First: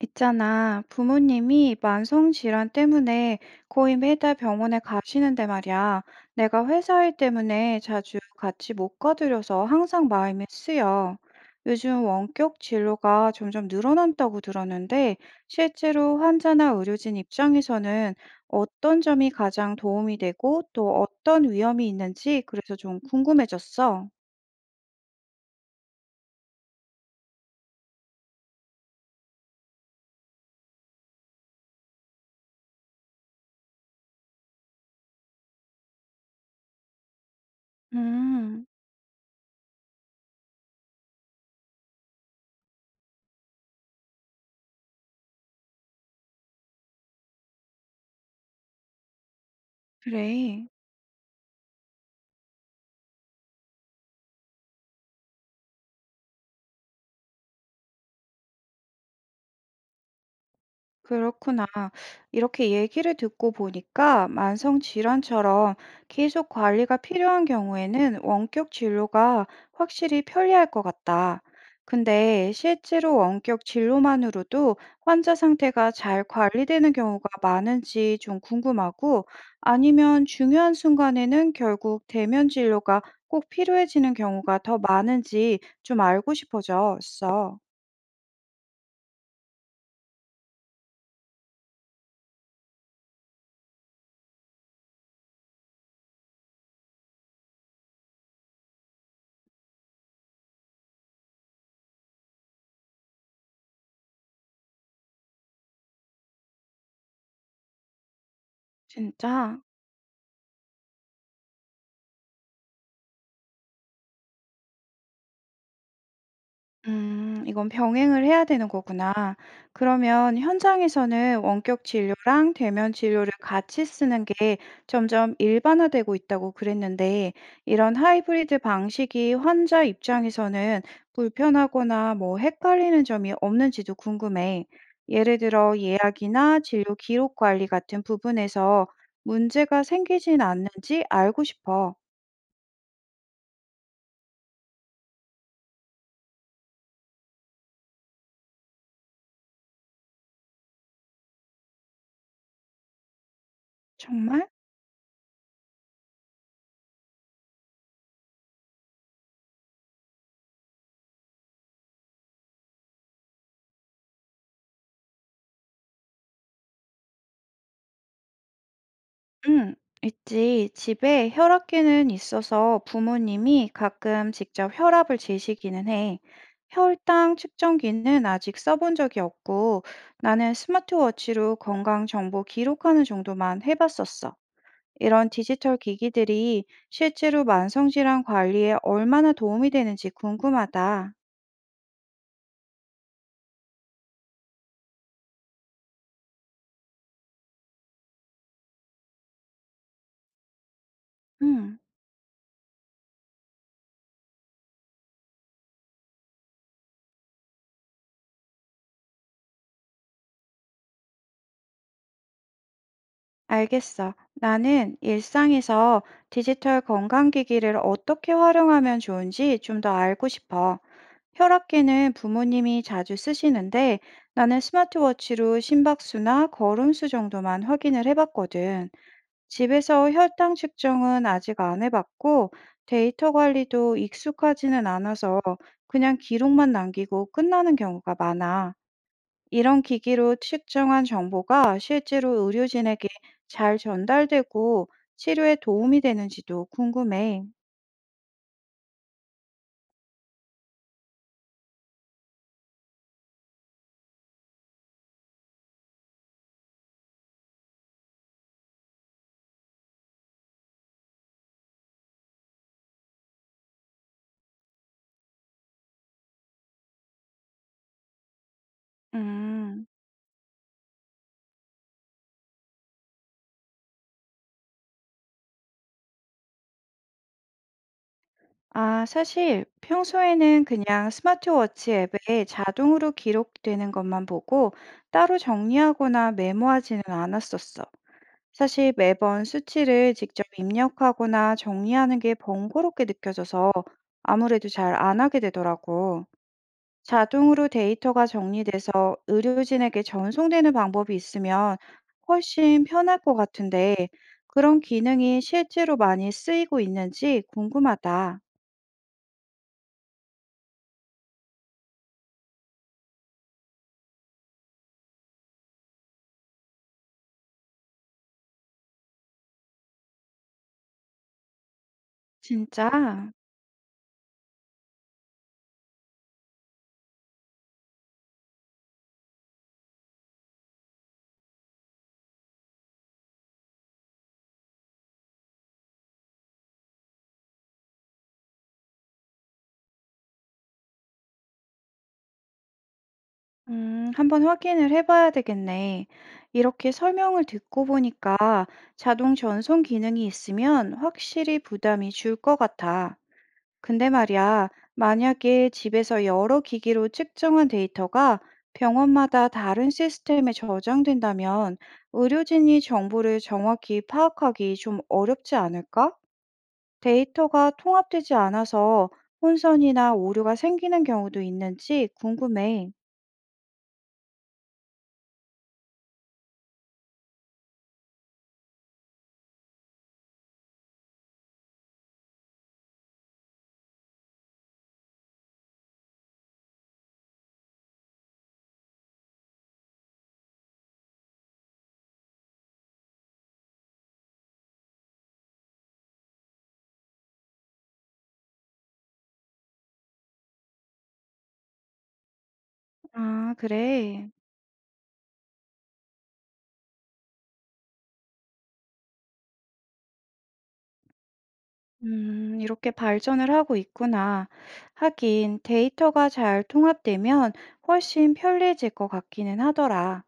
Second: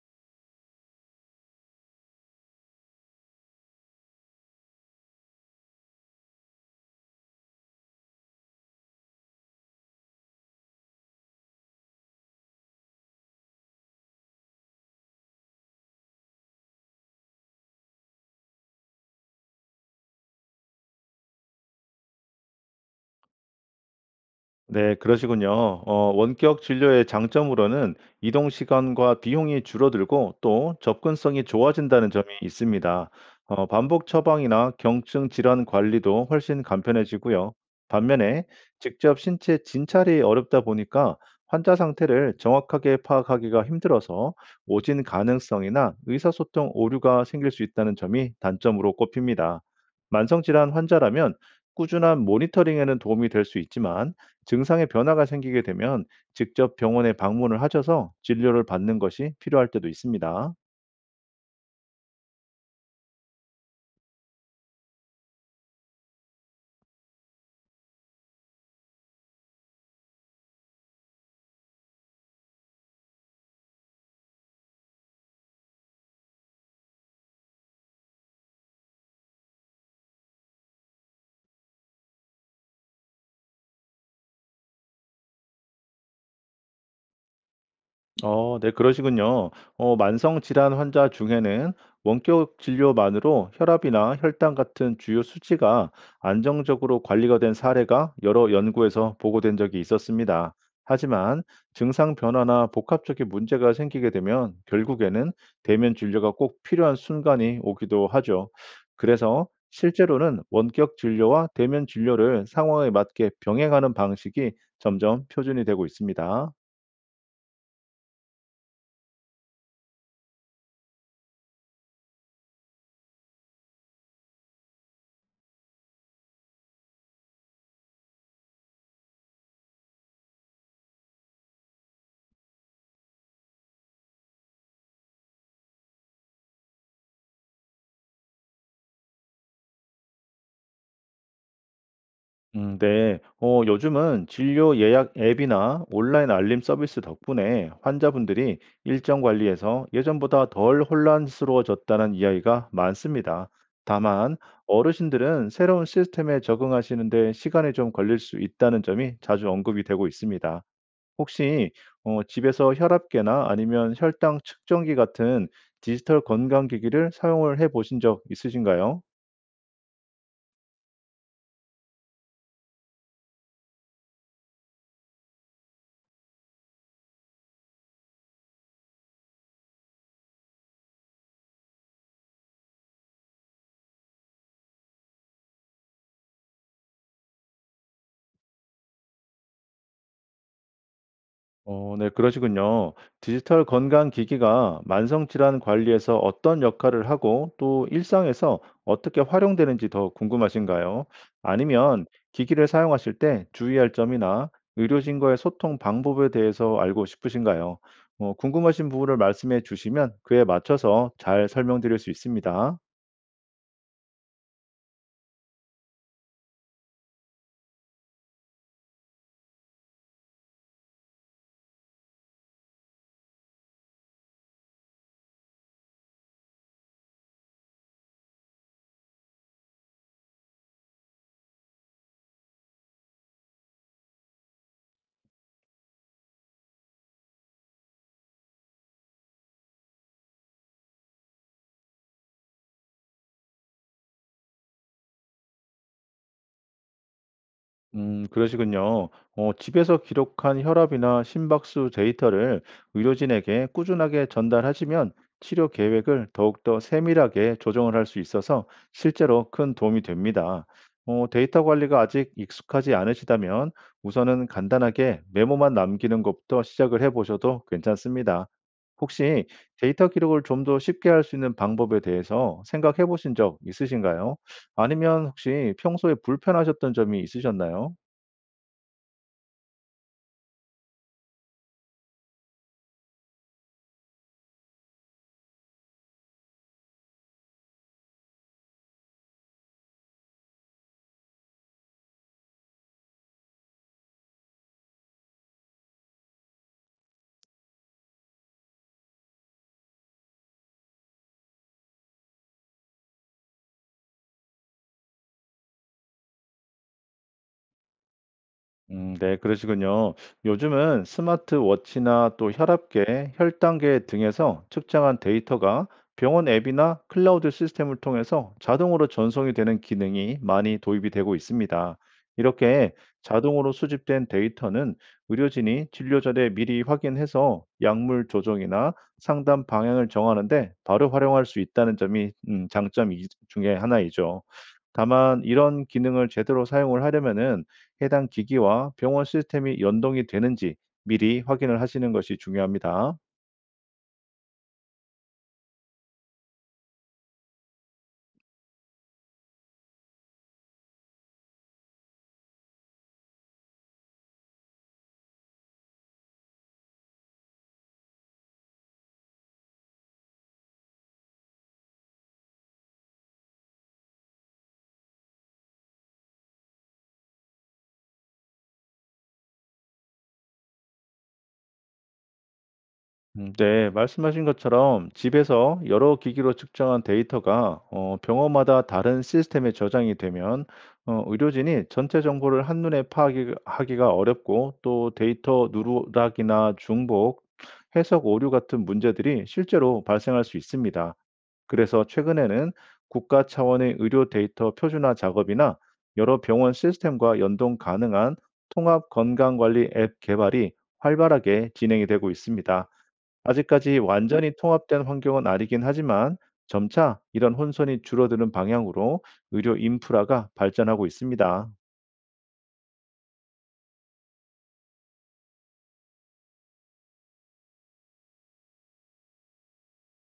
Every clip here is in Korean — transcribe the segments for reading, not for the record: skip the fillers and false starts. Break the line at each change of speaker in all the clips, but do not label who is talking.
있잖아, 부모님이 만성질환 때문에 거의 매달 병원에 가시는데 말이야. 내가 회사 일 때문에 자주 같이 못 가드려서 항상 마음이 쓰여. 요즘 원격 진료가 점점 늘어난다고 들었는데, 실제로 환자나 의료진 입장에서는 어떤 점이 가장 도움이 되고 또 어떤 위험이 있는지 그래서 좀 궁금해졌어.
네, 그러시군요. 원격 진료의 장점으로는 이동 시간과 비용이 줄어들고 또 접근성이 좋아진다는 점이 있습니다. 반복 처방이나 경증 질환 관리도 훨씬 간편해지고요. 반면에
음,
직접 신체 진찰이 어렵다 보니까 환자 상태를 정확하게 파악하기가 힘들어서 오진 가능성이나 의사소통 오류가 생길 수 있다는 점이 단점으로 꼽힙니다.
그래.
만성질환 환자라면 꾸준한 모니터링에는 도움이 될 수 있지만 증상의 변화가 생기게 되면 직접 병원에 방문을 하셔서 진료를 받는 것이 필요할 때도 있습니다.
그렇구나. 이렇게 얘기를 듣고 보니까 만성 질환처럼 계속 관리가 필요한 경우에는 원격 진료가 확실히 편리할 것 같다. 근데 실제로 원격 진료만으로도 환자 상태가 잘 관리되는 경우가 많은지 좀 궁금하고, 아니면 중요한 순간에는 결국 대면 진료가 꼭 필요해지는 경우가 더 많은지 좀 알고 싶어졌어.
네, 그러시군요. 만성 질환 환자 중에는 원격 진료만으로 혈압이나 혈당 같은 주요 수치가 안정적으로 관리가 된 사례가 여러 연구에서 보고된 적이 있었습니다. 하지만 증상 변화나 복합적인 문제가 생기게 되면 결국에는 대면 진료가 꼭 필요한 순간이 오기도 하죠. 그래서
진짜?
실제로는 원격 진료와 대면 진료를 상황에 맞게 병행하는 방식이 점점 표준이 되고 있습니다.
이건 병행을 해야 되는 거구나. 그러면 현장에서는 원격 진료랑 대면 진료를 같이 쓰는 게 점점 일반화되고 있다고 그랬는데, 이런 하이브리드 방식이 환자 입장에서는 불편하거나 뭐 헷갈리는 점이 없는지도 궁금해. 예를 들어 예약이나 진료 기록 관리 같은 부분에서 문제가 생기진 않는지 알고 싶어.
네. 요즘은 진료 예약 앱이나 온라인 알림 서비스 덕분에 환자분들이 일정 관리에서 예전보다 덜 혼란스러워졌다는 이야기가 많습니다. 다만,
정말?
어르신들은 새로운 시스템에 적응하시는데 시간이 좀 걸릴 수 있다는 점이 자주 언급이 되고 있습니다. 혹시 집에서 혈압계나 아니면 혈당 측정기 같은 디지털 건강기기를 사용을 해 보신 적 있으신가요?
응, 있지. 집에 혈압계는 있어서 부모님이 가끔 직접 혈압을 재시기는 해. 혈당 측정기는 아직 써본 적이 없고 나는 스마트워치로 건강 정보 기록하는 정도만 해봤었어. 이런 디지털 기기들이 실제로 만성질환 관리에 얼마나 도움이 되는지 궁금하다.
네, 그러시군요. 디지털 건강 기기가 만성 질환 관리에서 어떤 역할을 하고 또 일상에서 어떻게 활용되는지 더 궁금하신가요?
응,
아니면 기기를 사용하실 때 주의할 점이나 의료진과의 소통 방법에 대해서 알고 싶으신가요? 궁금하신 부분을 말씀해 주시면 그에 맞춰서 잘 설명드릴 수 있습니다.
알겠어. 나는 일상에서 디지털 건강기기를 어떻게 활용하면 좋은지 좀 더 알고 싶어. 혈압계는 부모님이 자주 쓰시는데 나는 스마트워치로 심박수나 걸음수 정도만 확인을 해봤거든. 집에서 혈당 측정은 아직 안 해봤고 데이터 관리도 익숙하지는 않아서 그냥 기록만 남기고 끝나는 경우가 많아. 이런 기기로 측정한 정보가 실제로 의료진에게 잘 전달되고 치료에 도움이 되는지도 궁금해.
그러시군요. 집에서 기록한 혈압이나 심박수 데이터를 의료진에게 꾸준하게 전달하시면 치료 계획을 더욱더 세밀하게 조정을 할 수 있어서 실제로 큰 도움이 됩니다. 데이터 관리가 아직 익숙하지 않으시다면 우선은 간단하게 메모만 남기는 것부터 시작을 해보셔도 괜찮습니다. 혹시
음.
데이터 기록을 좀 더 쉽게 할 수 있는 방법에 대해서 생각해 보신 적 있으신가요? 아니면 혹시 평소에 불편하셨던 점이 있으셨나요?
아, 사실 평소에는 그냥 스마트워치 앱에 자동으로 기록되는 것만 보고 따로 정리하거나 메모하지는 않았었어. 사실 매번 수치를 직접 입력하거나 정리하는 게 번거롭게 느껴져서 아무래도 잘 안 하게 되더라고. 자동으로 데이터가 정리돼서 의료진에게 전송되는 방법이 있으면 훨씬 편할 것 같은데 그런 기능이 실제로 많이 쓰이고 있는지 궁금하다.
음, 네, 그러시군요. 요즘은 스마트워치나 또 혈압계, 혈당계 등에서 측정한 데이터가 병원 앱이나 클라우드 시스템을 통해서 자동으로 전송이 되는 기능이 많이 도입이 되고 있습니다.
진짜?
이렇게 자동으로 수집된 데이터는 의료진이 진료 전에 미리 확인해서 약물 조정이나 상담 방향을 정하는 데 바로 활용할 수 있다는 점이 장점 이 중에 하나이죠. 다만 이런 기능을 제대로 사용을 하려면은 해당 기기와 병원 시스템이 연동이 되는지 미리 확인을 하시는 것이 중요합니다.
한번 확인을 해봐야 되겠네. 이렇게 설명을 듣고 보니까 자동 전송 기능이 있으면 확실히 부담이 줄 것 같아. 근데 말이야, 만약에 집에서 여러 기기로 측정한 데이터가 병원마다 다른 시스템에 저장된다면 의료진이 정보를 정확히 파악하기 좀 어렵지 않을까? 데이터가 통합되지 않아서 혼선이나 오류가 생기는 경우도 있는지 궁금해.
음, 네. 말씀하신 것처럼 집에서 여러 기기로 측정한 데이터가 병원마다 다른 시스템에 저장이 되면 의료진이 전체 정보를 한눈에 파악 하기가 어렵고 또 데이터 누락이나 중복, 해석 오류 같은 문제들이 실제로 발생할 수 있습니다. 그래서 최근에는 국가 차원의 의료 데이터 표준화 작업이나 여러 병원 시스템과 연동 가능한 통합 건강관리 앱 개발이 활발하게 진행이 되고 있습니다.
아,
아직까지
그래.
완전히 통합된 환경은 아니긴 하지만 점차 이런 혼선이 줄어드는 방향으로 의료 인프라가 발전하고 있습니다.
이렇게 발전을 하고 있구나. 하긴 데이터가 잘 통합되면 훨씬 편리해질 것 같기는 하더라.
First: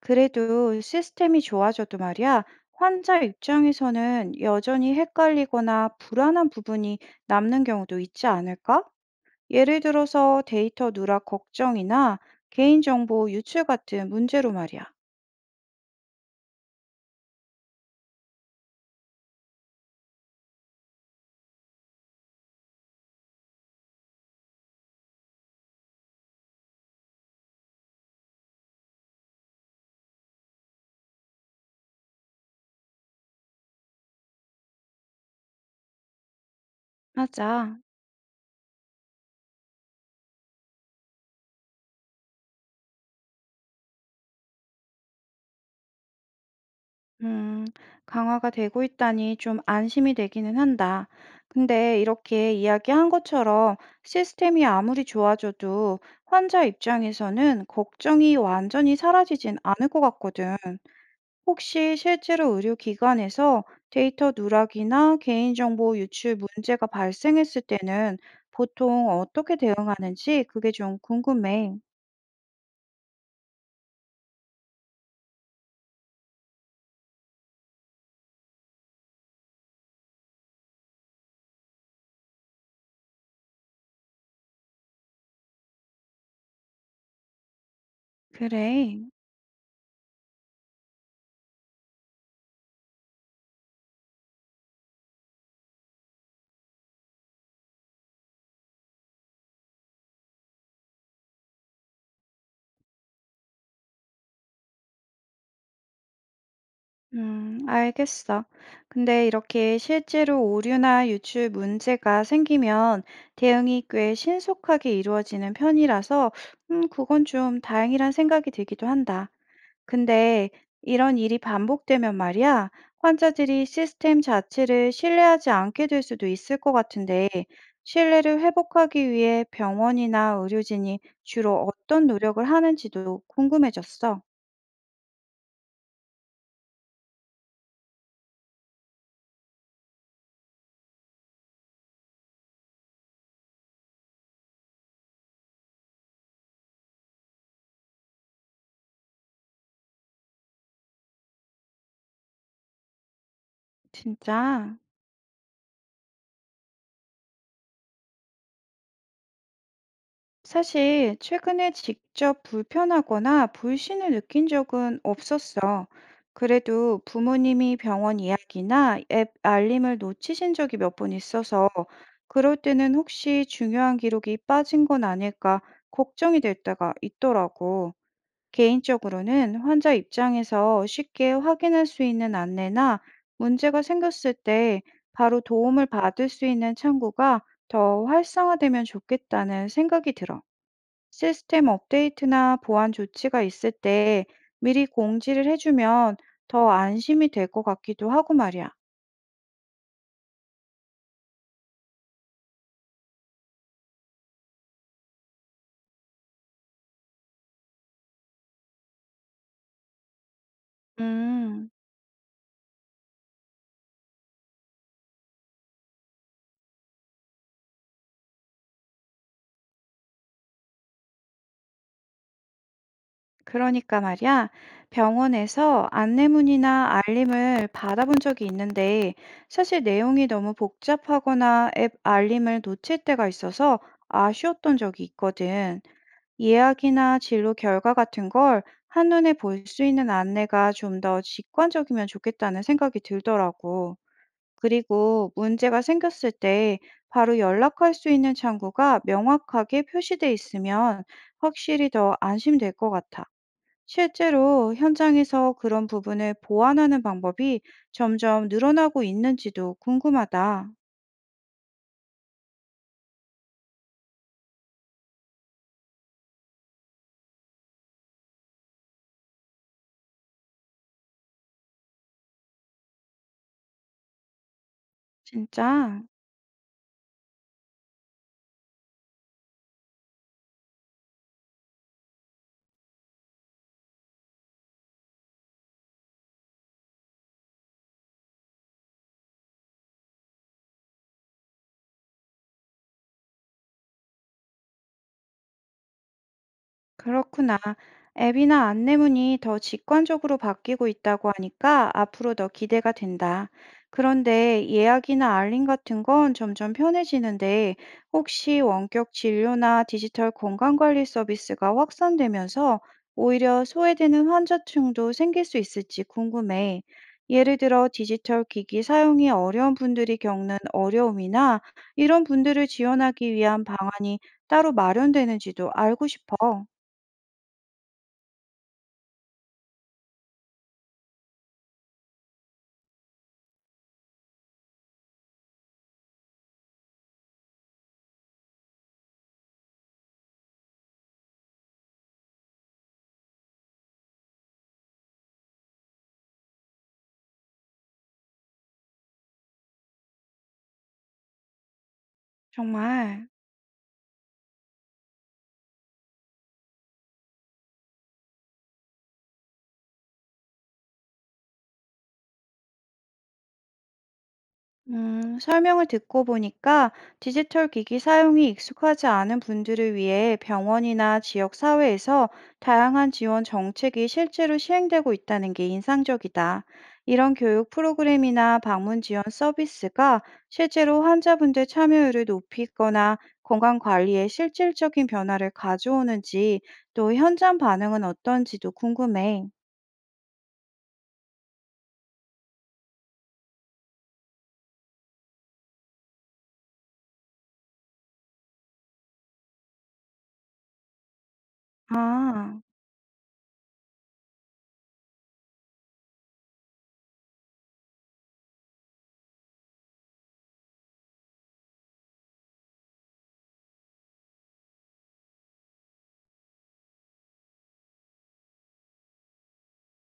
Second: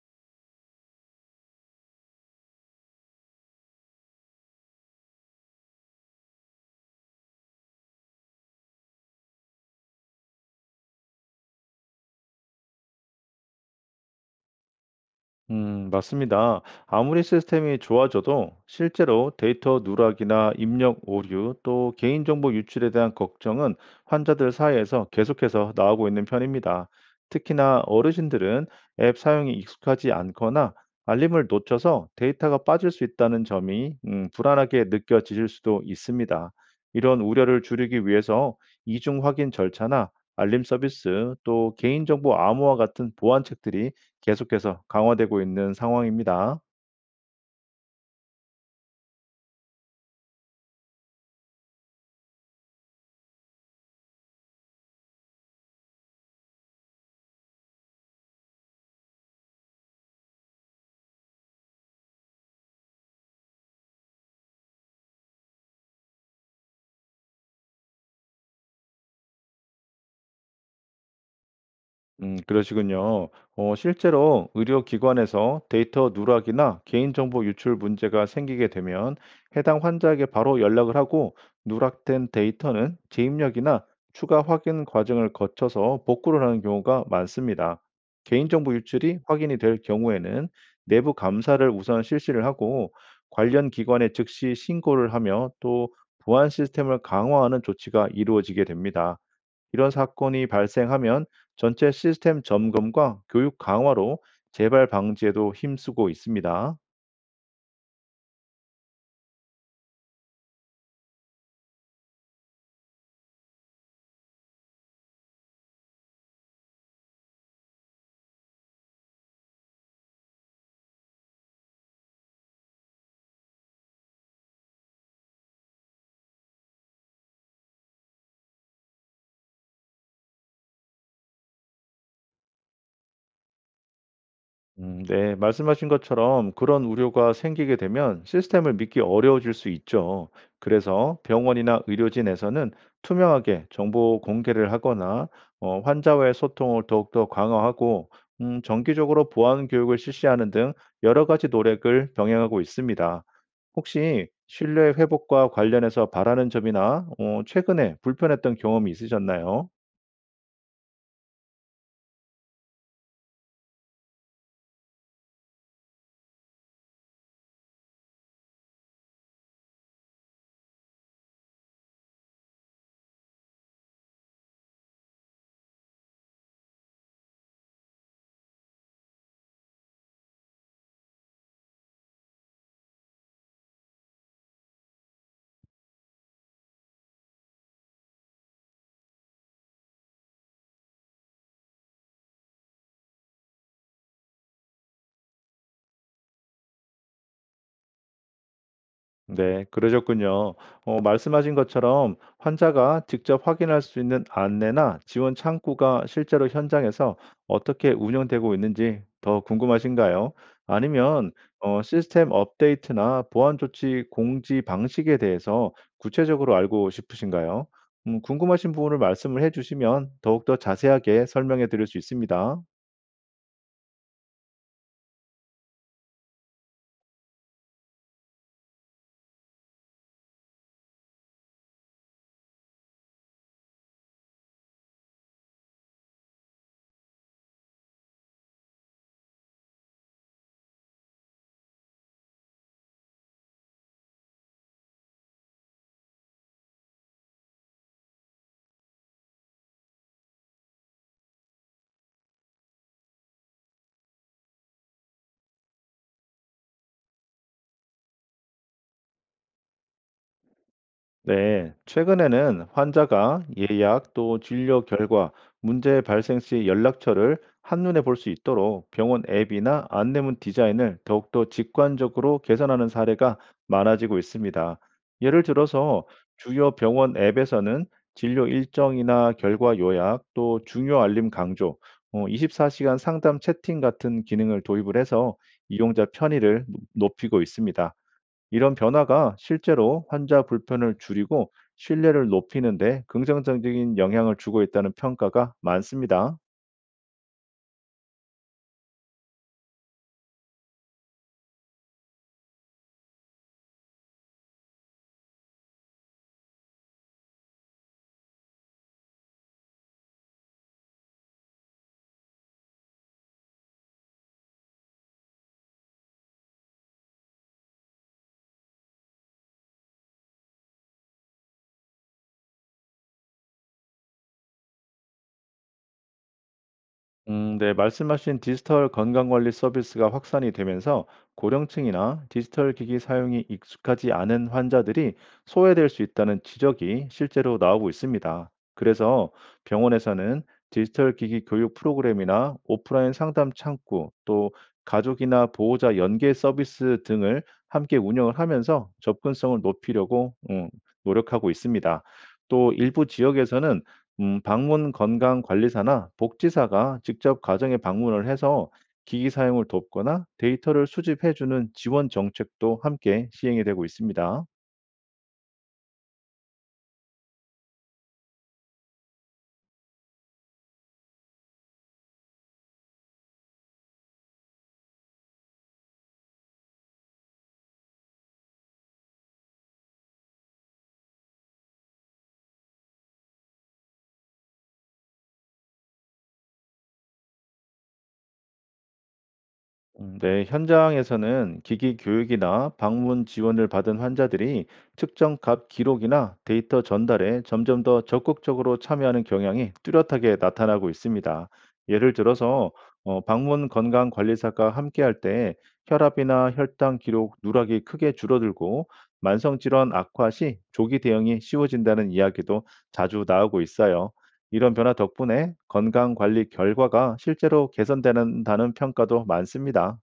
그래도 시스템이 좋아져도 말이야, 환자 입장에서는 여전히 헷갈리거나 불안한 부분이 남는 경우도 있지 않을까? 예를 들어서 데이터 누락 걱정이나 개인정보 유출 같은 문제로 말이야.
맞습니다. 아무리 시스템이 좋아져도 실제로 데이터 누락이나 입력 오류 또 개인정보 유출에 대한 걱정은 환자들 사이에서 계속해서 나오고 있는 편입니다. 특히나 어르신들은 앱 사용이 익숙하지 않거나 알림을 놓쳐서 데이터가 빠질 수 있다는 점이 불안하게 느껴지실 수도 있습니다. 이런 우려를
맞아.
줄이기 위해서 이중 확인 절차나 알림 서비스 또 개인정보 암호화 같은 보안책들이 계속해서 강화되고 있는 상황입니다.
음, 강화가 되고 있다니 좀 안심이 되기는 한다. 근데 이렇게 이야기한 것처럼 시스템이 아무리 좋아져도 환자 입장에서는 걱정이 완전히 사라지진 않을 것 같거든. 혹시 실제로 의료기관에서 데이터 누락이나 개인정보 유출 문제가 발생했을 때는 보통 어떻게 대응하는지 그게 좀 궁금해.
그러시군요. 실제로 의료기관에서 데이터 누락이나 개인정보 유출 문제가 생기게 되면 해당 환자에게 바로 연락을 하고 누락된 데이터는 재입력이나 추가 확인 과정을 거쳐서 복구를 하는 경우가 많습니다. 개인정보
그래.
유출이 확인이 될 경우에는 내부 감사를 우선 실시를 하고 관련 기관에 즉시 신고를 하며 또 보안 시스템을 강화하는 조치가 이루어지게 됩니다. 이런 사건이 발생하면 전체 시스템 점검과 교육 강화로 재발 방지에도 힘쓰고 있습니다.
알겠어. 근데 이렇게 실제로 오류나 유출 문제가 생기면 대응이 꽤 신속하게 이루어지는 편이라서, 그건 좀 다행이란 생각이 들기도 한다. 근데 이런 일이 반복되면 말이야, 환자들이 시스템 자체를 신뢰하지 않게 될 수도 있을 것 같은데, 신뢰를 회복하기 위해 병원이나 의료진이 주로 어떤 노력을 하는지도 궁금해졌어.
네, 말씀하신 것처럼 그런 우려가 생기게 되면 시스템을 믿기 어려워질 수 있죠. 그래서 병원이나 의료진에서는 투명하게 정보 공개를 하거나 환자와의 소통을 더욱더 강화하고 정기적으로 보안 교육을 실시하는 등 여러 가지 노력을 병행하고 있습니다. 혹시
진짜.
신뢰 회복과 관련해서 바라는 점이나 최근에 불편했던 경험이 있으셨나요?
사실 최근에 직접 불편하거나 불신을 느낀 적은 없었어. 그래도 부모님이 병원 이야기나 앱 알림을 놓치신 적이 몇 번 있어서 그럴 때는 혹시 중요한 기록이 빠진 건 아닐까 걱정이 될 때가 있더라고. 개인적으로는 환자 입장에서 쉽게 확인할 수 있는 안내나 문제가 생겼을 때 바로 도움을 받을 수 있는 창구가 더 활성화되면 좋겠다는 생각이 들어. 시스템 업데이트나 보안 조치가 있을 때 미리 공지를 해주면 더 안심이 될 것 같기도 하고 말이야.
네, 그러셨군요. 말씀하신 것처럼 환자가 직접 확인할 수 있는 안내나 지원 창구가 실제로 현장에서 어떻게 운영되고 있는지 더 궁금하신가요? 아니면
음,
시스템 업데이트나 보안 조치 공지 방식에 대해서 구체적으로 알고 싶으신가요? 궁금하신 부분을 말씀을 해주시면 더욱더 자세하게 설명해 드릴 수 있습니다.
그러니까 말이야. 병원에서 안내문이나 알림을 받아본 적이 있는데 사실 내용이 너무 복잡하거나 앱 알림을 놓칠 때가 있어서 아쉬웠던 적이 있거든. 예약이나 진료 결과 같은 걸 한눈에 볼 수 있는 안내가 좀 더 직관적이면 좋겠다는 생각이 들더라고. 그리고 문제가 생겼을 때 바로 연락할 수 있는 창구가 명확하게 표시돼 있으면 확실히 더 안심될 것 같아. 실제로 현장에서 그런 부분을 보완하는 방법이 점점 늘어나고 있는지도 궁금하다.
네, 최근에는 환자가 예약 또 진료 결과, 문제 발생 시 연락처를 한눈에 볼 수 있도록 병원 앱이나 안내문 디자인을 더욱더 직관적으로 개선하는 사례가 많아지고 있습니다. 예를
진짜?
들어서 주요 병원 앱에서는 진료 일정이나 결과 요약, 또 중요 알림 강조, 24시간 상담 채팅 같은 기능을 도입을 해서 이용자 편의를 높이고 있습니다. 이런 변화가 실제로 환자 불편을 줄이고 신뢰를 높이는 데 긍정적인 영향을 주고 있다는 평가가 많습니다.
그렇구나. 앱이나 안내문이 더 직관적으로 바뀌고 있다고 하니까 앞으로 더 기대가 된다. 그런데 예약이나 알림 같은 건 점점 편해지는데 혹시 원격 진료나 디지털 건강관리 서비스가 확산되면서 오히려 소외되는 환자층도 생길 수 있을지 궁금해. 예를 들어 디지털 기기 사용이 어려운 분들이 겪는 어려움이나 이런 분들을 지원하기 위한 방안이 따로 마련되는지도 알고 싶어.
네, 말씀하신 디지털 건강관리 서비스가 확산이 되면서 고령층이나 디지털 기기 사용이 익숙하지 않은 환자들이 소외될 수 있다는 지적이 실제로 나오고 있습니다. 그래서 병원에서는 디지털 기기 교육 프로그램이나 오프라인 상담 창구, 또 가족이나 보호자 연계 서비스 등을 함께 운영을 하면서 접근성을 높이려고 노력하고 있습니다. 또 일부
정말,
지역에서는 방문 건강 관리사나 복지사가 직접 가정에 방문을 해서 기기 사용을 돕거나 데이터를 수집해 주는 지원 정책도 함께 시행이 되고 있습니다.
설명을 듣고 보니까 디지털 기기 사용이 익숙하지 않은 분들을 위해 병원이나 지역 사회에서 다양한 지원 정책이 실제로 시행되고 있다는 게 인상적이다. 이런 교육 프로그램이나 방문 지원 서비스가 실제로 환자분들 참여율을 높이거나 건강 관리에 실질적인 변화를 가져오는지 또 현장 반응은 어떤지도 궁금해.
네, 현장에서는 기기 교육이나 방문 지원을 받은 환자들이 측정 값 기록이나 데이터 전달에 점점 더 적극적으로 참여하는 경향이 뚜렷하게 나타나고 있습니다. 예를
아.
들어서 방문 건강 관리사가 함께할 때 혈압이나 혈당 기록 누락이 크게 줄어들고 만성 질환 악화 시 조기 대응이 쉬워진다는 이야기도 자주 나오고 있어요. 이런 변화 덕분에 건강 관리 결과가 실제로 개선되는다는 평가도 많습니다.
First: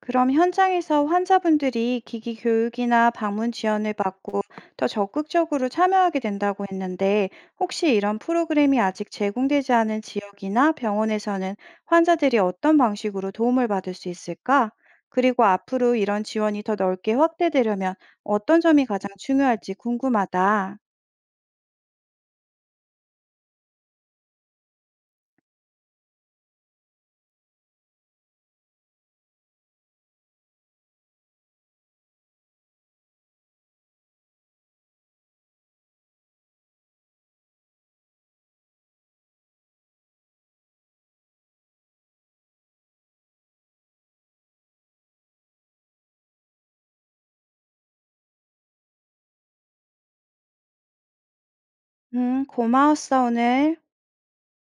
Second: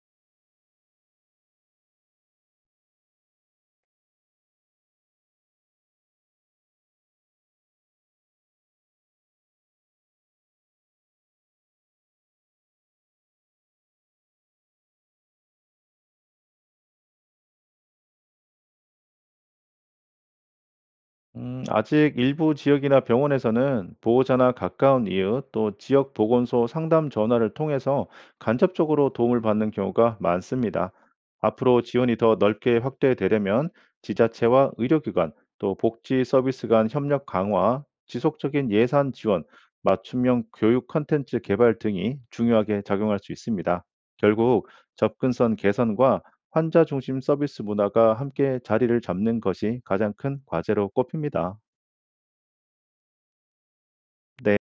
그럼 현장에서 환자분들이 기기 교육이나 방문 지원을 받고 더 적극적으로 참여하게 된다고 했는데, 혹시 이런 프로그램이 아직 제공되지 않은 지역이나 병원에서는 환자들이 어떤 방식으로 도움을 받을 수 있을까? 그리고 앞으로 이런 지원이 더 넓게 확대되려면 어떤 점이 가장 중요할지 궁금하다.
아직 일부 지역이나 병원에서는 보호자나 가까운 이웃 또 지역 보건소 상담 전화를 통해서 간접적으로 도움을 받는 경우가 많습니다. 앞으로 지원이 더 넓게 확대되려면 지자체와 의료기관 또 복지 서비스 간 협력 강화, 지속적인 예산 지원, 맞춤형 교육 콘텐츠 개발 등이 중요하게 작용할 수 있습니다. 결국 접근성 개선과 환자 중심 서비스 문화가 함께 자리를 잡는 것이 가장 큰 과제로 꼽힙니다.
고마웠어, 오늘.
네.